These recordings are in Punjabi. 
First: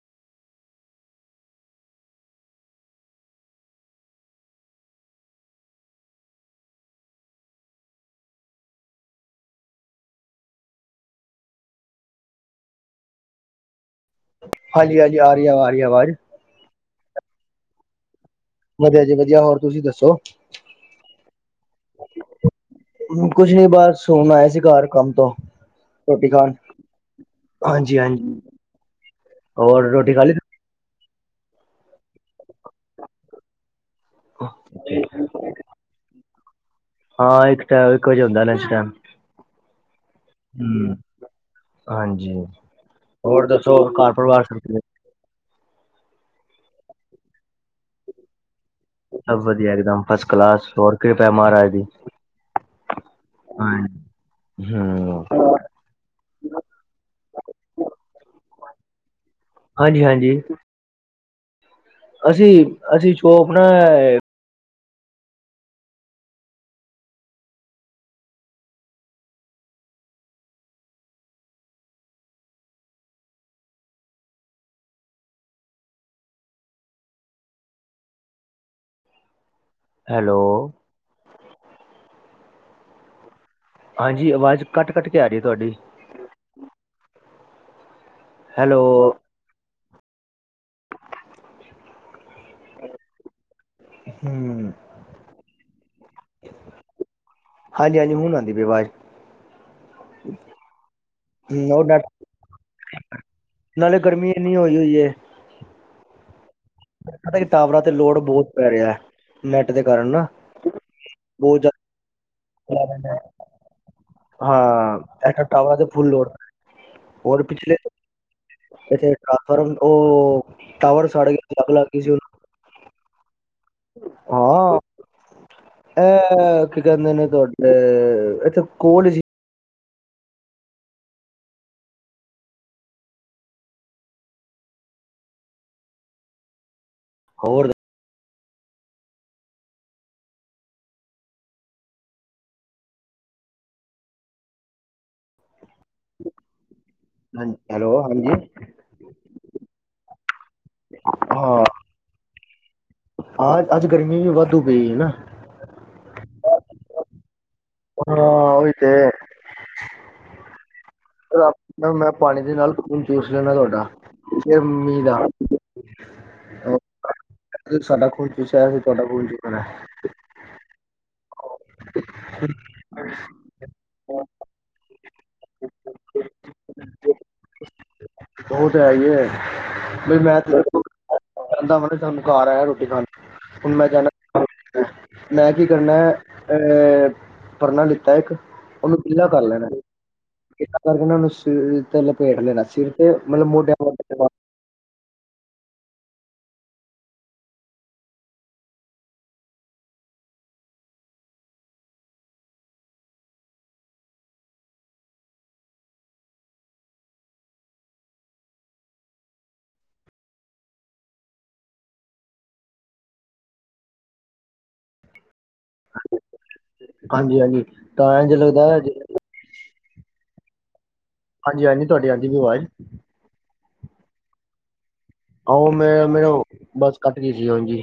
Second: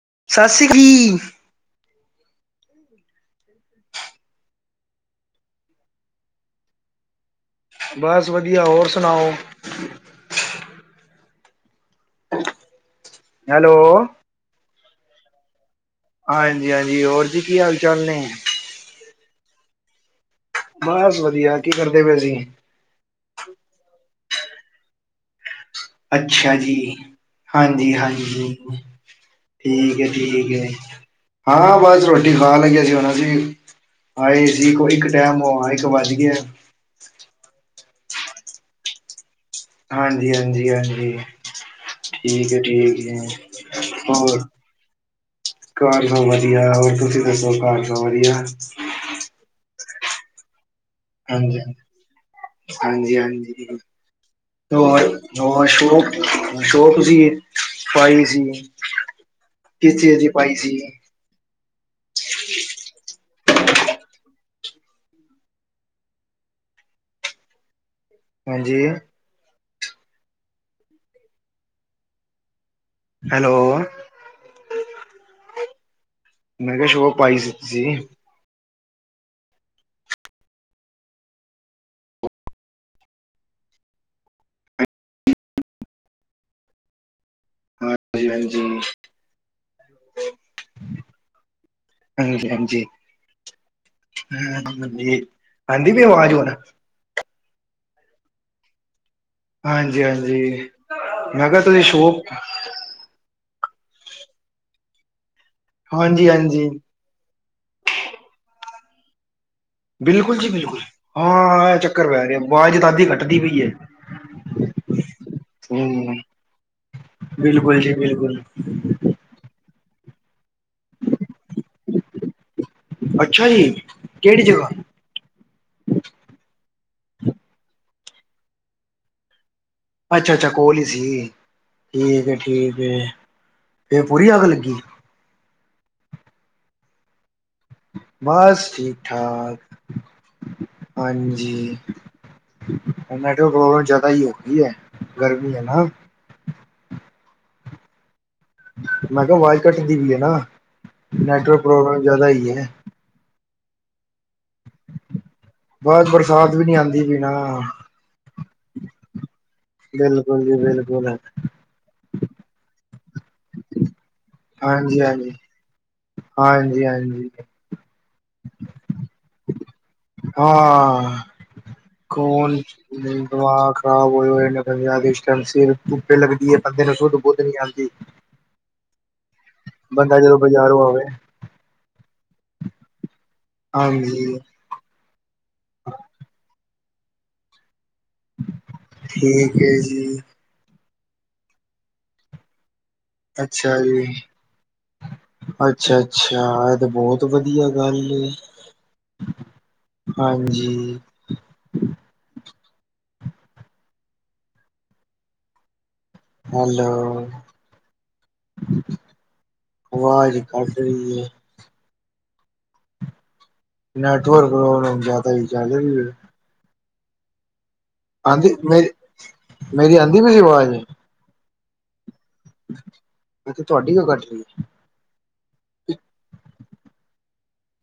[unintelligible] ਬੱਸ ਵਧੀਆ ਹੋਰ ਸੁਣਾਓ। ਹੈਲੋ ਹਾਂਜੀ-ਹਾਂਜੀ ਆ ਰਹੀ ਹੈ ਆਵਾਜ਼। ਹਾਂਜੀ-ਹਾਂਜੀ ਹੋਰ ਜੀ ਕੀ ਹਾਲ ਚਾਲ ਨੇ? ਵਧੀਆ ਜੀ ਵਧੀਆ, ਹੋਰ ਤੁਸੀਂ ਦੱਸੋ? ਬਸ ਵਧੀਆ, ਕੀ ਕਰਦੇ ਪਏ ਸੀ? ਹੋਣ ਆਇਆ ਸੀ ਘਰ ਕੰਮ ਤੋਂ। ਰੋਟੀ ਖਾਣ ਅੱਛਾ ਜੀ, ਹਾਂਜੀ ਹਾਂਜੀ ਹਾਂਜੀ-ਹਾਂਜੀ। ਹੋਰ ਠੀਕ ਹੈ ਰੋਟੀ ਖਾ ਲਈ ਠੀਕ ਹੈ। ਹਾਂ ਬੱਸ ਰੋਟੀ ਖਾਨ ਲੱਗੇ ਸੀ ਹੁਣ ਅਸੀਂ। ਹਾਏ [inaudible] ਇੱਕ ਟਾਈਮ ਹੋ, ਇੱਕ ਵੱਜ ਗਿਆ। ਹਾਂ ਇੱਕ [unintelligible] ਇੱਕ ਵਜੇ ਹੁੰਦਾ ਲੰਚ ਟਾਈਮ। ਹਮ ਹਾਂਜੀ-ਹਾਂਜੀ-ਹਾਂਜੀ ਹਾਂਜੀ ਠੀਕ ਹੈ ਠੀਕ ਹੋਰ ਦੱਸੋ ਹੈ। ਘਰ ਹੋਰ? ਪਰਿਵਾਰ ਸਭ ਕਿਵੇਂ ਘਰ ਸਭ ਵਧੀਆ। ਹੋਰ ਤੁਸੀਂ ਦੱਸੋ ਘਰ ਸਭ ਵਧੀਆ? ਸਭ ਵਧੀਆ ਇੱਕ ਦਮ ਫਸਟ ਕਲਾਸ ਹੋਰ ਕਿਰਪਾ ਮਹਾਰਾਜ ਦੀ। ਹਾਂਜੀ-ਹਾਂਜੀ [unintelligible] ਹਮ ਸ਼ੋ ਸ਼ੋ ਤੁਸੀਂ ਪਾਈ ਸੀ। ਕਿਸ ਹਾਂਜੀ ਚੀਜ਼ ਦੀ ਪਾਯੀ ਸੀ? ਅਸੀਂ-ਅਸੀਂ ਜੋੋ ਆਪਣਾ ਹਾਂਜੀ ਹੈਲੋ ਮੈਂ ਕਿਹਾ ਜੋ ਉਹ ਪਾਈ ਸੀ ਤੁਸੀਂ। ਹੈਲਓ। ਹਾਂਜੀ ਆਵਾਜ਼ ਕੱਟ, ਕੱਟ ਕੇ ਆ ਰਹੀ ਹੈ ਤੁਹਾਡੀ। ਹਾਂਜੀ, ਹਾਂਜੀ। ਹੈਲੋ ਹਾਂਜੀ, ਹਾਂਜੀ। ਹਮ ਆਦੀ ਪਈ ਆਵਾਜ਼ ਹੁਣ? ਹਾਂਜੀ, ਹਾਂਜੀ ਹੁਣ ਆਉਂਦੀ ਪਈ ਅਵਾਜ਼। ਹਾਂਜੀ, ਹਾਂਜੀ ਮੈਂ ਕਿਹਾ ਤੁਸੀ ਉਹ ਨੈਟ ਸ਼ੋਪ ਨਾਲੇ ਗਰਮੀ ਇੰਨੀ ਹੋਈ ਹੋਈ ਐ। ਹਾਂਜੀ, ਹਾਂਜੀ। ਮਦਾ ਕਿ ਟਾਵਰਾਂ ਤੇ ਲੋੜ ਬੋਤ ਪੈ ਰਿਆ। ਨੈਟ ਦੇ ਕਾਰਨ ਨਾ ਬਿਲਕੁਲ ਜੀ ਬਿਲਕੁਲ ਹਾਂ ਬਹੁਤਦਾ ਇਹ ਚੱਕਰ ਪੈ ਰਿਹਾ ਆਵਾਜ਼ ਤਾਂ ਅੱਧੀ ਕੱਟਦੀ ਪਈ ਹੈ ਹਾਂ ਟਵਰਾ ਤੇ ਫੁੱਲ ਹਮ ਲੋੜ ਹੋਰ ਪਿਛਲੇ ਬਿਲਕੁਲ ਜੀ ਬਿਲਕੁਲ ਪਰ ਓਹ ਟਾਵਰ ਸਾੜ ਗਿਆ ਅੱਗ ਲੱਗ ਗਈ ਸੀ ਉਹਨੂੰ। ਅੱਛਾ ਜੀ ਕਿਹੜੀ ਜਗ੍ਹਾ ਹਾਂ ਇਹ ਕੀ ਕਹਿੰਦੇ ਨੇ ਤੁਹਾਡੇ? ਇੱਥੇ ਕੋਲ ਈ ਸੀ। ਅੱਛਾ, ਅੱਛਾ ਕੋਲ ਹੀ ਸੀ ਠੀਕ ਏ, ਠੀਕ ਏ। ਫੇਰ ਪੂਰੀ ਅੱਗ ਲੱਗੀ। ਹੋਰ? ਬਸ ਠੀਕ ਠਾਕ। ਹਾਂਜੀ ਨੈਟਵਰਕ ਪ੍ਰੋਬਲਮ ਜ਼ਿਆਦਾ ਹੀ ਹੋ ਗਈ ਐ ਗਰਮੀ ਹੈ ਨਾ। ਹਾਂ, ਹੈਲੋ ਹਾਂਜੀ। ਮੈਂ ਕਿਹਾ ਆਵਾਜ਼ ਕਟਦੀ ਵੀ ਹੈ ਨਾ ਨੈਟਵਰਕ ਪ੍ਰੋਬਲਮ ਜਿਆਦਾ ਹੀ ਹੈ। ਆਹ ਅੱਜ ਗਰਮੀ ਵੀ ਵਾਧੂ ਪਈ ਏ ਨਾ। ਸਵਾਦ ਵੀ ਨਈ ਆਉਂਦੀ ਵੀ ਨਾਂ। ਹਾਂ ਈ ਤੇ ਹੈ। ਬਿਲਕੁਲ ਜੀ ਬਿਲਕੁਲ ਮੈਂ ਪਾਣੀ ਦੇ ਨਾਲ ਖੂਨ ਚੂਸ ਲੈਣਾ ਤੁਹਾਡਾ। ਫੇਰ ਹਾਂਜੀ ਮੀਂਹ ਦਾ ਹਾਂਜੀ ਹਾਂਜੀ ਹਾਂਜੀ ਸਡਾ ਖੂਨ ਚੁਸਿਆ ਹੁਣ ਅਸੀਂ ਤੁਆਡਾ ਖੂਨ ਚੂਸਨਾ। ਹਾਂਅ! ਕੌਣ ਦਿਮਗ ਖਰਾਬ? [inaudible] ਧੁੱਪ ਲੱਗਦੀ ਹੈ ਬੰਦੇ ਨੂੰ ਸੁੱਧ ਬੁੱਧ ਨੀ ਆਦੀ। ਉਹ ਤੇ ਹੈ ਹੀ ਹੈ ਬਈ ਜਦੋਂ ਮੈਂ ਬਾਜ਼ਾਰੋਂ ਆਵੇ ਕਹਿੰਦਾ ਮ ਸਾਨੂੰ ਘਰ ਆਇਆ ਰੋਟੀ ਖਾਣ। ਹੁਣ ਮੈਂ ਹਾਂਜੀ। ਜਾਣਾ ਮੈਂ ਕੀ ਕਰਨਾ ਅਹ ਪੜ੍ਹਨਾ ਲਿਖ ਇੱਕ ਉਹਨੂੰ ਗਿੱਲਾ ਕਰ ਠੀਕ ਲੈਣਾ ਹੈ ਜੀ ਗਿੱਲਾ ਕਰਕੇ ਉਹਨੂੰ ਸਿਰ ਤੇ ਲਪੇਟ ਲੈਣਾ ਸਿਰ ਤੇ ਮਤਲਬ ਮੋਟਿਆਂ ਮੋੇ ਅੱਛਾ, ਅੱਛਾ ਇਹ ਤਾਂ ਬਹੁਤ ਵਧੀਆ ਗੱਲ ਏ। ਹਾਂਜੀ। ਹੈਲਓ ਆਵਾਜ਼ ਕਟ ਰਹੀ ਐ। ਨੈਟਵਰਕ ਪ੍ਰੋਬਲਮ ਜ਼ਿਆਦਾ ਹੀ ਚੱਲ ਰਈ ਏ। ਹਾਂਜੀ, ਹਾਂਜੀ ਤਾਂ ਇਝ ਆਂਦੀ ਲੱਗਦਾ ਮੇਰੀ ਮੇਰੀ ਆਂਦੀ ਪਈ ਸੀ ਆਵਾਜ਼? ਹਾਂਜੀ, ਹਾਂਜੀ ਤੁਹਾਡੀ ਹਾਂਦੀ ਪਈ ਆਵਾਜ਼! ਮੈਂ ਤੇ ਤੁਹਾਡੀ ਗਲ ਕੱਢ ਰਹੀ ਹ ਆਹੋ ਮੇ ਮੇਨ ਬੱਸ ਕੱਟ ਗਈ ਸੀ ।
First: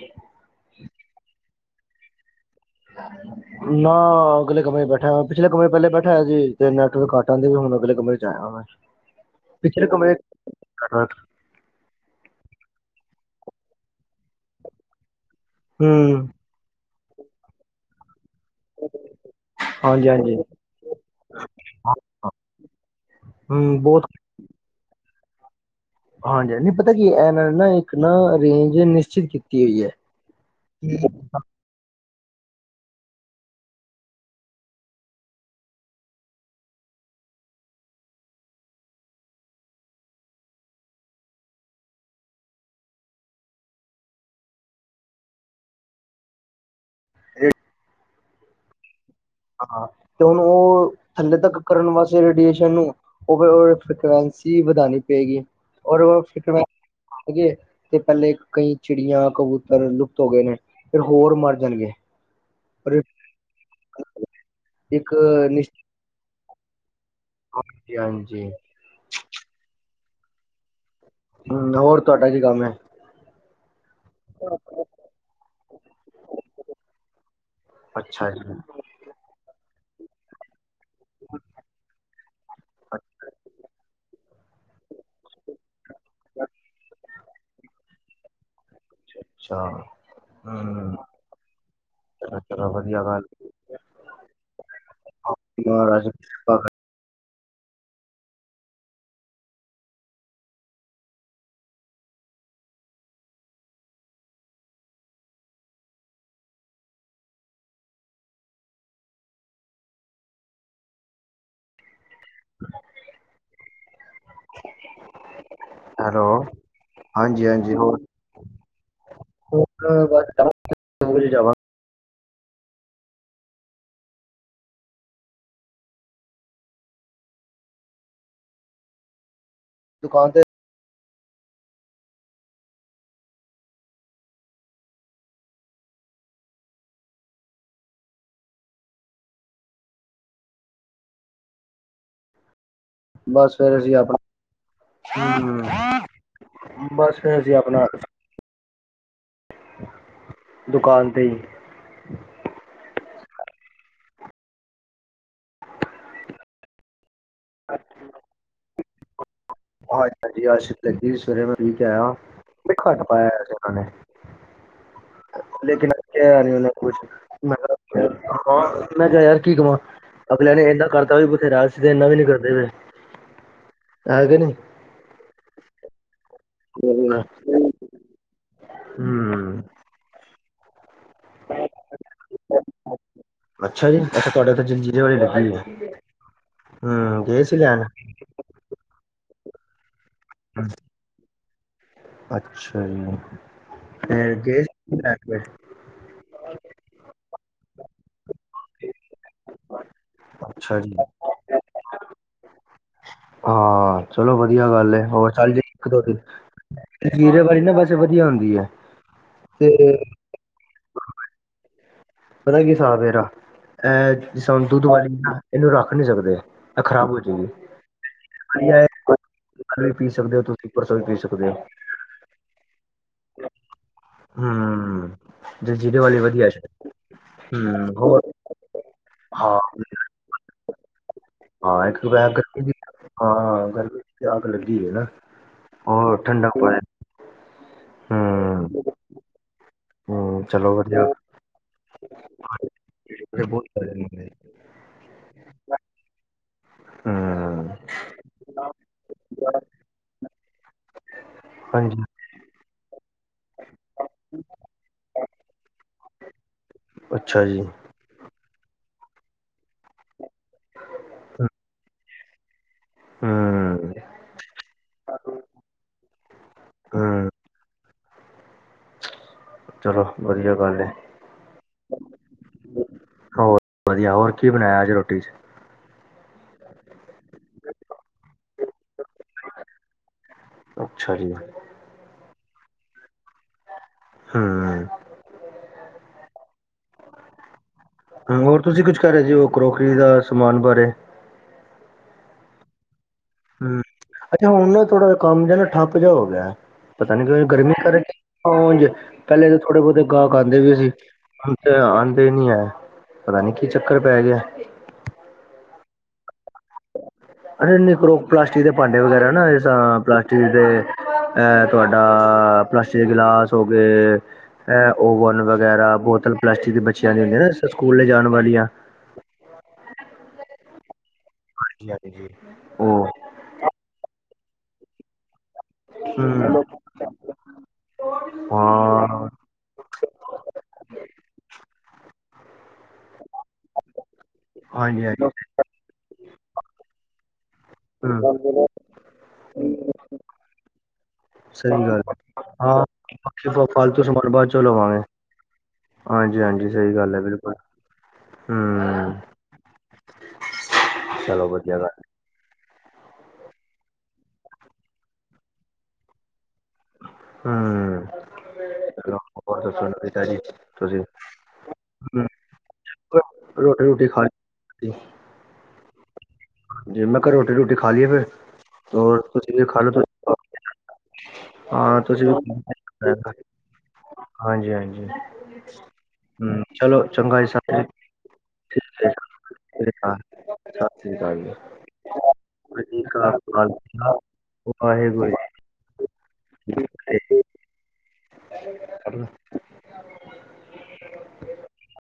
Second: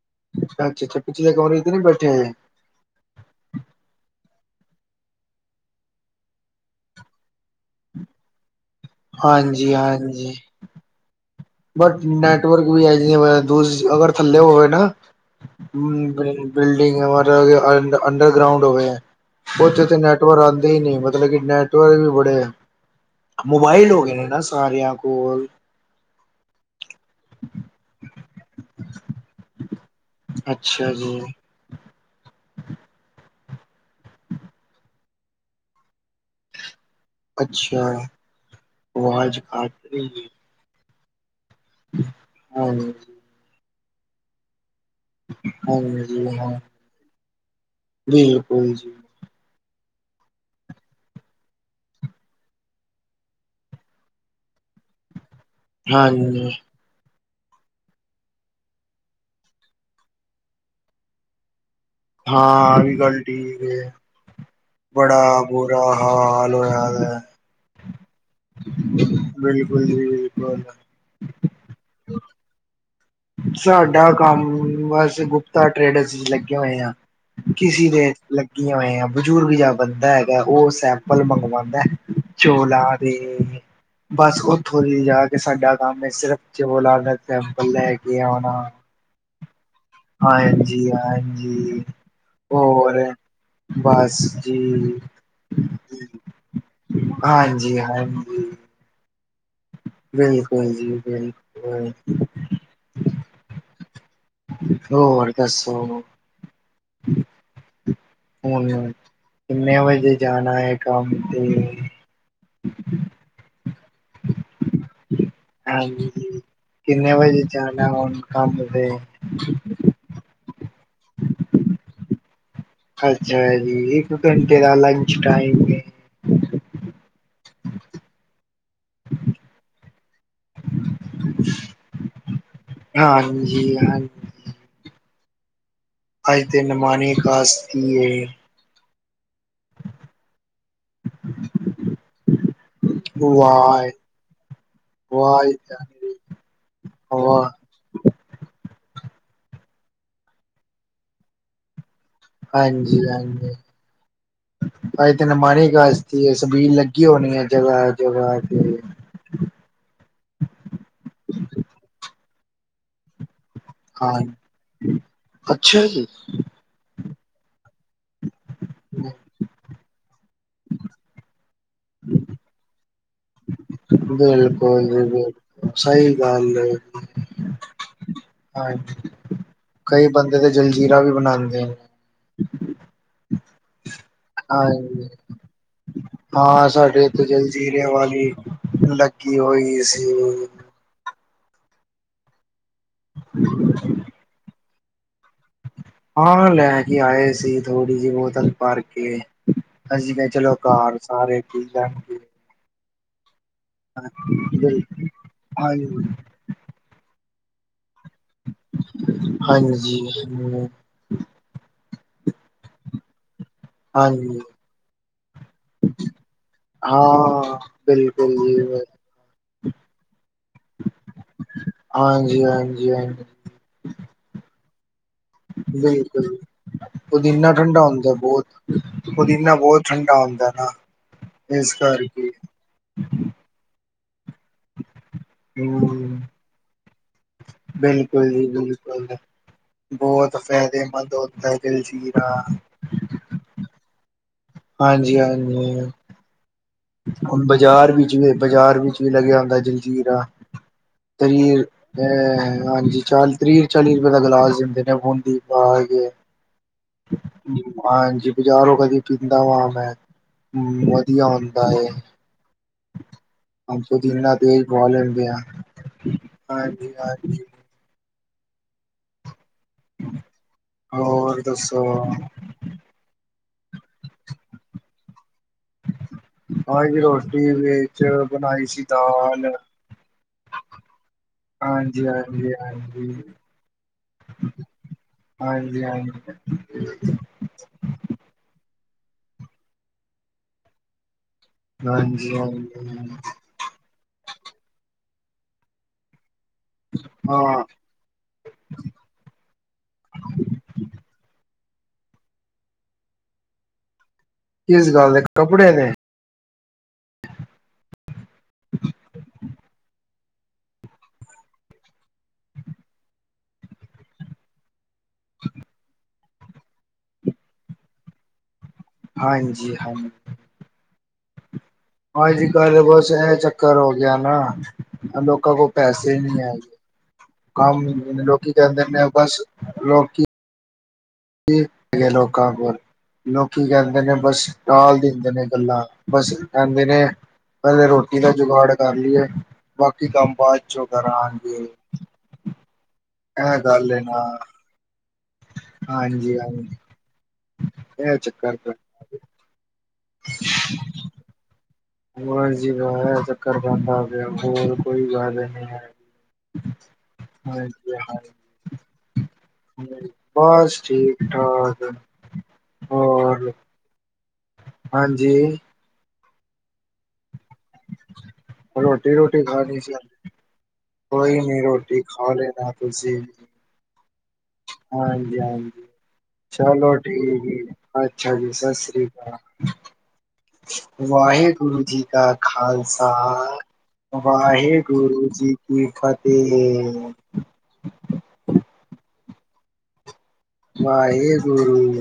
ਕਿ ਬੈਠੇ ਆ ਨਾ ਅਗਲੇ ਕਮਰੇ ਚ ਬੈਠਿਆ ਪਿਛਲੇ ਕਮਰੇ ਪਹਿਲੇ ਬੈਠਾ ਹੋਇਆ ਜੀ ਤੇ ਨੈਟਵਰਕ ਘਟ ਆਦੇ ਵੀ ਹੁਣ ਅਗਲੇ ਕਮਰੇ ਚ ਆਇਆ। ਪਿਛਲੇ ਕਮਰੇ ਹਾਂਜੀ-ਹਾਂਜੀ ਬਟ ਨੈਟਵਰਕ ਵੀ ਆ ਜਿ ਦੂਜ ਅਗਰ ਥੱਲੇ ਹੋਵੇ ਨਾ। ਹੂੰ ਬਿਲਡਿੰਗਮ ਅੰਡਰਗਰਾਊਂਡ ਹੋਵੇ। ਉੱਥੇ ਤਾਂ ਹਾਂਜੀ ਹਾਂਜੀ ਨੈੱਟਵਰਕ ਆਦੇ ਈ ਨਈ ਮਤਲਬ ਕਿ ਨੈਟਵਰਕ ਵੀ ਬੜੇ ਐ। ਹੂੰ ਮੋਬਾਈਲ ਬਹੁਤ ਹੋ ਗਏ ਨੇ ਨਾ ਸਾਰਿਆ ਕੋਲ। ਹਾਂਜੀ ਹ ਪਤਾ ਕੀ ਇਹਨਾਂ ਨਾ ਇੱਕ ਨਾ ਰੇਂਜ ਨਿਸ਼ਚਿਤ ਕੀਤੀ ਹੋਈ ਐ। ਅੱਛਾ ਜੀ। ਅੱਛਾ ਆਵਾਜ਼ ਕੱਟ ਰਈ ਏ। ਹਾਂਜੀ। ਹਾਂਜੀ ਹਾਂ। ਇਹ ਬਿਲਕੂਲ ਜੀ। ਹਾਂ ਤੇ ਹੁਣ ਉਹ ਥੱਲੇ ਤੱਕ ਕਰਨ ਵਾਸਤੇ ਰੇਡੀਏਸ਼ਨ ਨੂੰ ਓਵਓ ਫਕੁਸੀ ਵਧਾਨੀ ਪਏਗੀ ਔਰ ਹਾਂਜੀ। ਫੇਰ ਹੈਗੇ ਤੇ ਪਹਿਲੇ ਕਈ ਚਿੜੀਆਂ ਕਬੂਤਰ ਲੁਪਤ ਹੋ ਗਏ ਨੇ। ਫਿਰ ਹੋਰ ਮਰ ਜਾਣਗੇ। ਹਾਂ ਆ ਵੀ ਪਰ ਗੱਲ ਠੀਕ ਏ। ਇੱਕ ਬੜਾ ਬੁਰਾ ਨਿਸ਼ਚਿਤ ਹਾਲ ਚਲੋ ਯਾਦ ਆ। ਹਾਂਜੀ ਬਿਲਕੁਲ ਜੀ ਬਿਲਕੁਲ। ਹੂੰ ਹੋਰ ਤੁਹਾਡਾ ਕੀ ਕੰਮ ਐ? ਸਾਡਾ ਕੰਮ ਅਸੀ ਗੁਪਤਾ ਟ੍ਰੇਡਸ ਵਿੱਚ ਲੱਗੇ ਹੋਏ ਆ। ਕਿਸੀ ਦੇ ਅੱਛਾ ਜੀ ਲੱਗੀਆਂ ਹੋਏ ਬਜ਼ੁਰਗ ਜਾ ਬੰਦਾ ਹੈਗਾ ਉਹ ਸੈਂਪਲ ਮੰਗਵਾਉਂਦਾ ਚੋਲਾ ਦੇ। ਬਸ ਉੱਥੋਂ ਦੀ ਜਾ ਕੇ ਸਾਡਾ ਕੰਮ ਸਿਰਫ ਚੋਲਾ ਦਾ ਕੰਮ ਲੈ ਕੇ ਆਉਣਾ। ਤਾਂ ਹਾਂਜੀ, ਹਾਂਜੀ। ਚਲੋ ਚਲੋ ਹੋਰ ਵਧੀਆ ਗੱਲ ਬਸ ਜੀ। ਰਾਜ ਹਾਂਜੀ, ਹਾਂਜੀ। ਬਿਲਕੁਲ ਜੀ ਬਿਲਕੁਲ। ਹੋਰ ਦੱਸੋ? ਹੁਨ ਕਿੰਨੇ ਵਜੇ ਜਾਣਾ ਏ ਕੰਮ ਤੇ? [unintelligible] ਹੈਲੋ ਹਾਂਜੀ। ਕਿੰਨੇ ਵਜੇ ਹਾਂਜੀ ਹਾਂਜੀ ਜਾਣਾ ਹੋਰ ਹੁਨ ਕੰਮ ਤੇ? ਦੋ ਵਜੇ ਜਾਵਾਗੇ। ਅੱਛਾ ਜੀ ਇੱਕ ਘੰਟੇ ਦਾ ਲੰਚ ਟਾਈਮ ਦੁਕਾਨ ਤੇ [unintelligible] ਹਾਂਜੀ, ਹਾਂਜੀ। ਅੱਜ ਤਾ ਨਿਮਾਣੀ [inaudible] ਬਸ ਫਿਰ ਵਾਹ ਅਸੀਂ ਆਪਣਾ ਵਾਹ ਬਸ ਫਿਰ ਵਾਹ ਜੀ ਆਪਣਾ ਦੁਕਾਨ ਤੇ ਈ ਹਾਂਜੀ, ਹਾਂਜੀ [inaudible] ਕੀ ਹੋਣੀ ਹੈ ਜਗ੍ਹਾ ਜਗਾ ਤੇ? [inaudible] ਹਾਂ ਲੇਕਿਨ ਅ ਉਹਨਾਂ ਕੁਛ ਮੈਂ ਹ ਮੈਂ ਕਿਹਾ ਯਾਰ ਕੀ ਕਵਾਂ? ਅਗਲਿਆਂ ਨੇ ਇਨਾ ਕਰਦਾ ਵੀ ਬਥੇਰਾ ਸੀ। ਤੇ, ਇਨਾ ਵੀ ਨੀ ਕਰਦੇ ਪਏ। ਹੈ ਕਿ ਨਹੀਂ ਬਿਲਕੁਲ ਜੀ, ਬਿਲਕੁਲ ਸਹੀ ਗੱਲ [unintelligible] ਹੂੰ ਕਿਤੇ ਜਲਜੀਰਾ ਵੀ ਬਣਾਉਂਦੇ ਨੇ। ਅੱਛਾ ਜੀ, ਮੈ ਤੁਹਾਡੇ ਲਈ ਜਲ ਹਾਂਜੀ। ਜੀਰੇ ਰੱਖਾਈ ਏ। ਹਾਂ, ਸਾਡੇ ਇਥੇ ਜਲ ਜੀਰਿਆ ਵਾਲੀ ਫੈਕਟਰੀ ਸੀ। [inaudible] [inaudible] ਅੱਛਾ ਜੀ, ਫੇਰ ਗਏ ਆ, ਲੈ ਕੇ ਆਏ ਸੀ, ਥੋੜੀ ਜਿਹੀ ਬੋਤਲ ਭਰ ਕੇ? ਅਸੀਂ ਕਿਹਾ, ਚਲੋ ਅੱਛਾ ਜੀ ਘਰ ਸਾਰੇ ਠੀਕ ਆ। ਹਾਂ, ਚਲੋ ਵਧੀਆ ਗੱਲ, ਹੋਰ ਚੱਲ ਜਾਏਗੀ ਇੱਕ ਦੋ ਹਾਂਜੀ ਦਿਨ, ਵੀਰੇ ਵਾਰੀ ਨਾ ਬਸ ਏ, ਵਧੀਆ ਹੁੰਦੀ ਆ ਤੇ? ਹਾਂਜੀ [inaudible] [unintelligible] ਪਤਾ ਕੀ, ਹਿਸਾਬ ਮੇਰਾ? ਐ ਹਾਂਜੀ। ਸੁੱਟ ਦੋ, ਰੱਖ ਨਈ ਸਕਦੇ, ਖਰਾਬ ਹੋਈ ਹਾਂ ਬਿਲਕੁਲ ਪਈ ਏ? [inaudible] [inaudible] ਕੱਲ, ਵੀ ਪੀ ਸਕਦੇ ਤੁਸੀਂ, ਪਰਸੋਂ ਵੀ ਪੀ ਸਕਦੇ ਹੋ। ਹਾਂਜੀ ਹਾਂਜੀ ਹਾਂਜੀ ਹੂ, ਜਲ ਜੀਰੇੇ ਵਾਲੀ, ਬਿਲਕੁਲ ਵਧੀਆ ਜੇ ਪੁਦੀਨਾ, ਠੰਡਾ ਹੁੰਦਾ ਬਹੁਤ, ਪੁਦੀਨਾ ਹਾਂ ਬਹੁਤ ਠੰਡਾ ਹੁੰਦਾ। ਨਾ ਇਸ ਹਾਂ ਇੱਕ, ਕਰਕੇ ਦੁਪਹਿਰ ਗਰਮੀ ਵੀ ਹੈ, ਹਾਂ ਹਾਂ ਗਰਮੀ ਏ, ਅੱਗ ਲੱਗੀ ਹੈ ਨਾ, ਹਮ ਹੋਰ ਠੰਡੱਕ ਪਏ। ਬਿਲਕੁਲ ਜੀ, ਹਮ ਬਿਲਕੁਲ ਬਹੁਤ ਹਮ ਚਲੋ ਫਾਇਦੇ ਵਧੀਆ ਮੰਦ, ਹੁੰਦਾ ਹੈ। [inaudible] [inaudible] [inaudible] [inaudible] ਹਾਂਜੀ ਹਾਂਜੀ? ਹੁਣ, ਹਮ ਬਾਜ਼ਾਰ ਵਿੱਚ ਵੀ, ਬਾਜ਼ਾਰ ਵਿੱਚ ਵੀ, ਲੱਗਿਆ ਹੁੰਦਾ ਜਲਜੀਰਾ। [unintelligible] ਹਾਂਜੀ ਹਾਂਜੀ, ਚਾਲੀ ਰੁਪਏ ਦਾ ਗਲਾਸ ਦਿੰਦੇ ਨੇ, ਬੂੰਦੀ ਪਾ ਕੈ। ਅੱਛਾ ਜੀ ਹਾਂਜੀ, ਬਾਜ਼ਾਰੋਂ ਕਦੀ ਪੀਂਦਾ ਵਾ ਮੈਂ। ਪੁਦੀਨਾ, ਅਸੀਂ ਵਿਚ ਹਮ ਪੁਦੀਨਾ ਤੇਜ ਪੁਵਾ ਲੈਣੇ ਆਂ? ਹਾਂਜੀ ਹਮ ਹਾਂਜੀ ਚਲੋ ਵਧੀਆ, ਗੱਲ ਏ। ਹੋਰ ਦੱਸੋ ਹੋਰ ਵਧੀਆ, ਹੋਰ ਕੀ ਬਣਾਇਆ ਅੱਜ ਰੋਟੀ ਚ? ਹਾਂ ਜੀ, ਰੋਟੀ ਵਿੱਚ ਬਣਾਈ ਸੀ ਦਾਲ? ਹਹ [inaudible] ਹਾਂਜੀ ਹਾਂਜੀ ਹਾਂਜੀ, ਹੂੰ ਹਾਂਜੀ ਹਾਂਜੀ। ਹਾ, ਹੋਰ ਤੁਸੀਂ ਕੁਝ ਕਰ ਰਹੇ ਸੀ, ਹੋ ਕਰੋਕਰੀ ਦਾ ਸਮਾਨ ਬਾਰੇ। ਹਾਂਜੀ ਹਾਂਜੀ। ਅੱਛਾ, ਹੁਣ ਨਾ ਥੋੜਾ ਜਿਹਾ, ਕੰਮ ਨਾ ਠੱਪ ਜਿਹਾ ਹੋ ਗਿਆ। ਪਤਾ ਨਈ, ਕੁੱਛ ਹਾਂ ਗਰਮੀ ਕਰਕੇ, ਪਹਿਲੇ ਤਾਂ ਥੋੜੇ ਬਹੁਤੇ ਗਾਹਕ ਆਂਦੇ ਵੀ ਸੀ। ਆਉਂਦੇ ਨਈ ਹੈ, ਪਤਾ ਨੀ ਕੀ ਚੱਕਰ? ਪੈ ਗਿਆ ਕਿਸ, ਗੱਲ ਦੇ ਕੱਪੜੇ ਦੇ? ਅਰੇ ਏਨੇ ਪਲਾਸਟਿਕ ਦੇ ਭਾਂਡੇ ਵਗੈਰਾ ਨਾ ਪ ਏ ਤੁਹਾਡਾ, ਪਲਾਸਟਿਕ ਦੇ ਗਿਲਾਸ ਹੋ ਗਏ ਓਵਨ ਵਗੈਰਾ, ਬੋਤਲ ਪਲਾਸਟਿਕ ਦੀ, ਬੱਚਿਆਂ ਦੀ ਹੁੰਦੀਆਂ ਨਾ ਸਕੂਲ ਜਾਣ ਵਾਲੀਆਂ ਹਾਂਜੀ--ਹਾਜ਼ੀ ਹਾਂਜੀ-ਹਾਂਜੀ। ਹਾਂਜੀ, ਕੱਲ ਉਹ ਬਸ ਇਹ ਚੱਕਰ ਹੋ ਗਿਆ ਨਾ, ਲੋਕਾਂ ਕੋਲ? ਪੈਸੇ, ਨਹੀਂ ਹੈ ਹੂੰ ਅੱਜ, ਕੰਮ ਦਿੰਦੇ, ਲੋਕੀ ਕੇ ਕਹਿਦੇ ਨੇ ਹਾਂ, ਬਸ ਲੋਕੀ ਕੀ ਲੋਕਾਂ ਕੋਲ, ਲੋਕੀ ਕਹਿੰਦੇ ਨੇ, ਬਸ ਟਾਲ ਹਾਂਜੀ-ਹਾਂਜੀ, ਦਿੰਦੇ ਨੇ ਗੱਲਾਂ ਬਸ ਕਹਿੰਦੇ ਨੇ, ਪਹਿਲੇ ਰੋਟੀ ਦਾ ਹੂੰ, ਜੁਗਾੜ ਕਰ ਲਈਏ, ਬਾਕੀ ਕੰਮ ਬਾਦ ਚੋ ਕਰਾਂਗੇ, ਸਹੀ ਗੱਲ ਐ, ਹਾਂ। ਬਾਕੀ ਇਹ ਆਪਾਂ ਗੱਲ ਫਾਲਤੂ ਨਾ? ਸਮਾਨ ਬਾਅਦ ਚੋਂ ਲਵਾਂਗੇ, ਹਾਂਜੀ ਹਾਂਜੀ। ਹਾਂਜੀ-ਹਾਂਜੀ ਸਹੀ ਗੱਲ ਐ ਬਿਲਕੁਲ, ਹੂੰ, [unintelligible] ਚਲੋ ਵਧੀਆ ਗੱਲ, ਮਰ ਜੀ ਬਆ ਚੱਕਰ ਬੰਦਾ ਆ ਗਿਆਿਆ ਹੋਰ ਕੋਈ ਵਾਅ ਨਹੀਂ ਹੈ [inaudible] [inaudible] ਹਾਂਜੀ ਹੂੰ, ਚਲੋ ਹਾਂਜੀ ਹੋਰ ਦੱਸੋ ਨਵੀਂ ਤਾਜੀ ਬਸ ਠੀਕ ਠਾਕ ਹੋਰ ਰੋਟੀ ਰੁਟੀ ਖਾ ਹਾਂਜੀ ਜੇ ਮੈਂ ਘਰ ਰੋਟੀ ਰੁਟੀ ਖਾ ਲਈਏ ਫੇਰ ਰੋਟੀ ਰੋਟੀ ਤੁਸੀਂ ਖਾਣੀ ਸੀ ਖਾਲੋ ਕੋਈ ਨੀ ਰੋਟੀ ਖਾ ਲੈਣਾ ਤੁਸੀੇ ਹਾਂਜੀ ਹਾਂਜੀ ਚਲੋ ਠੀਕ ਹੈ ਅੱਛਾ ਜੀ ਸਤਿ ਸ੍ਰੀ ਸ਼੍ਰੀ ਅਕਾਲ ਅਕਾਲ, ਸਤਿ ਸ਼੍ਰੀ ਅਕਾਲ ਵਾਹਿਗੁਰੂ ਜੀ ਕਾ ਖਾਲਸਾ ਵਾਹਿਗੁਰੂ ਜੀ ਕੀ ਜੀ ਕੀ ਫਤਿਹ [inaudible] ਵਾਹਿਗੁਰੂ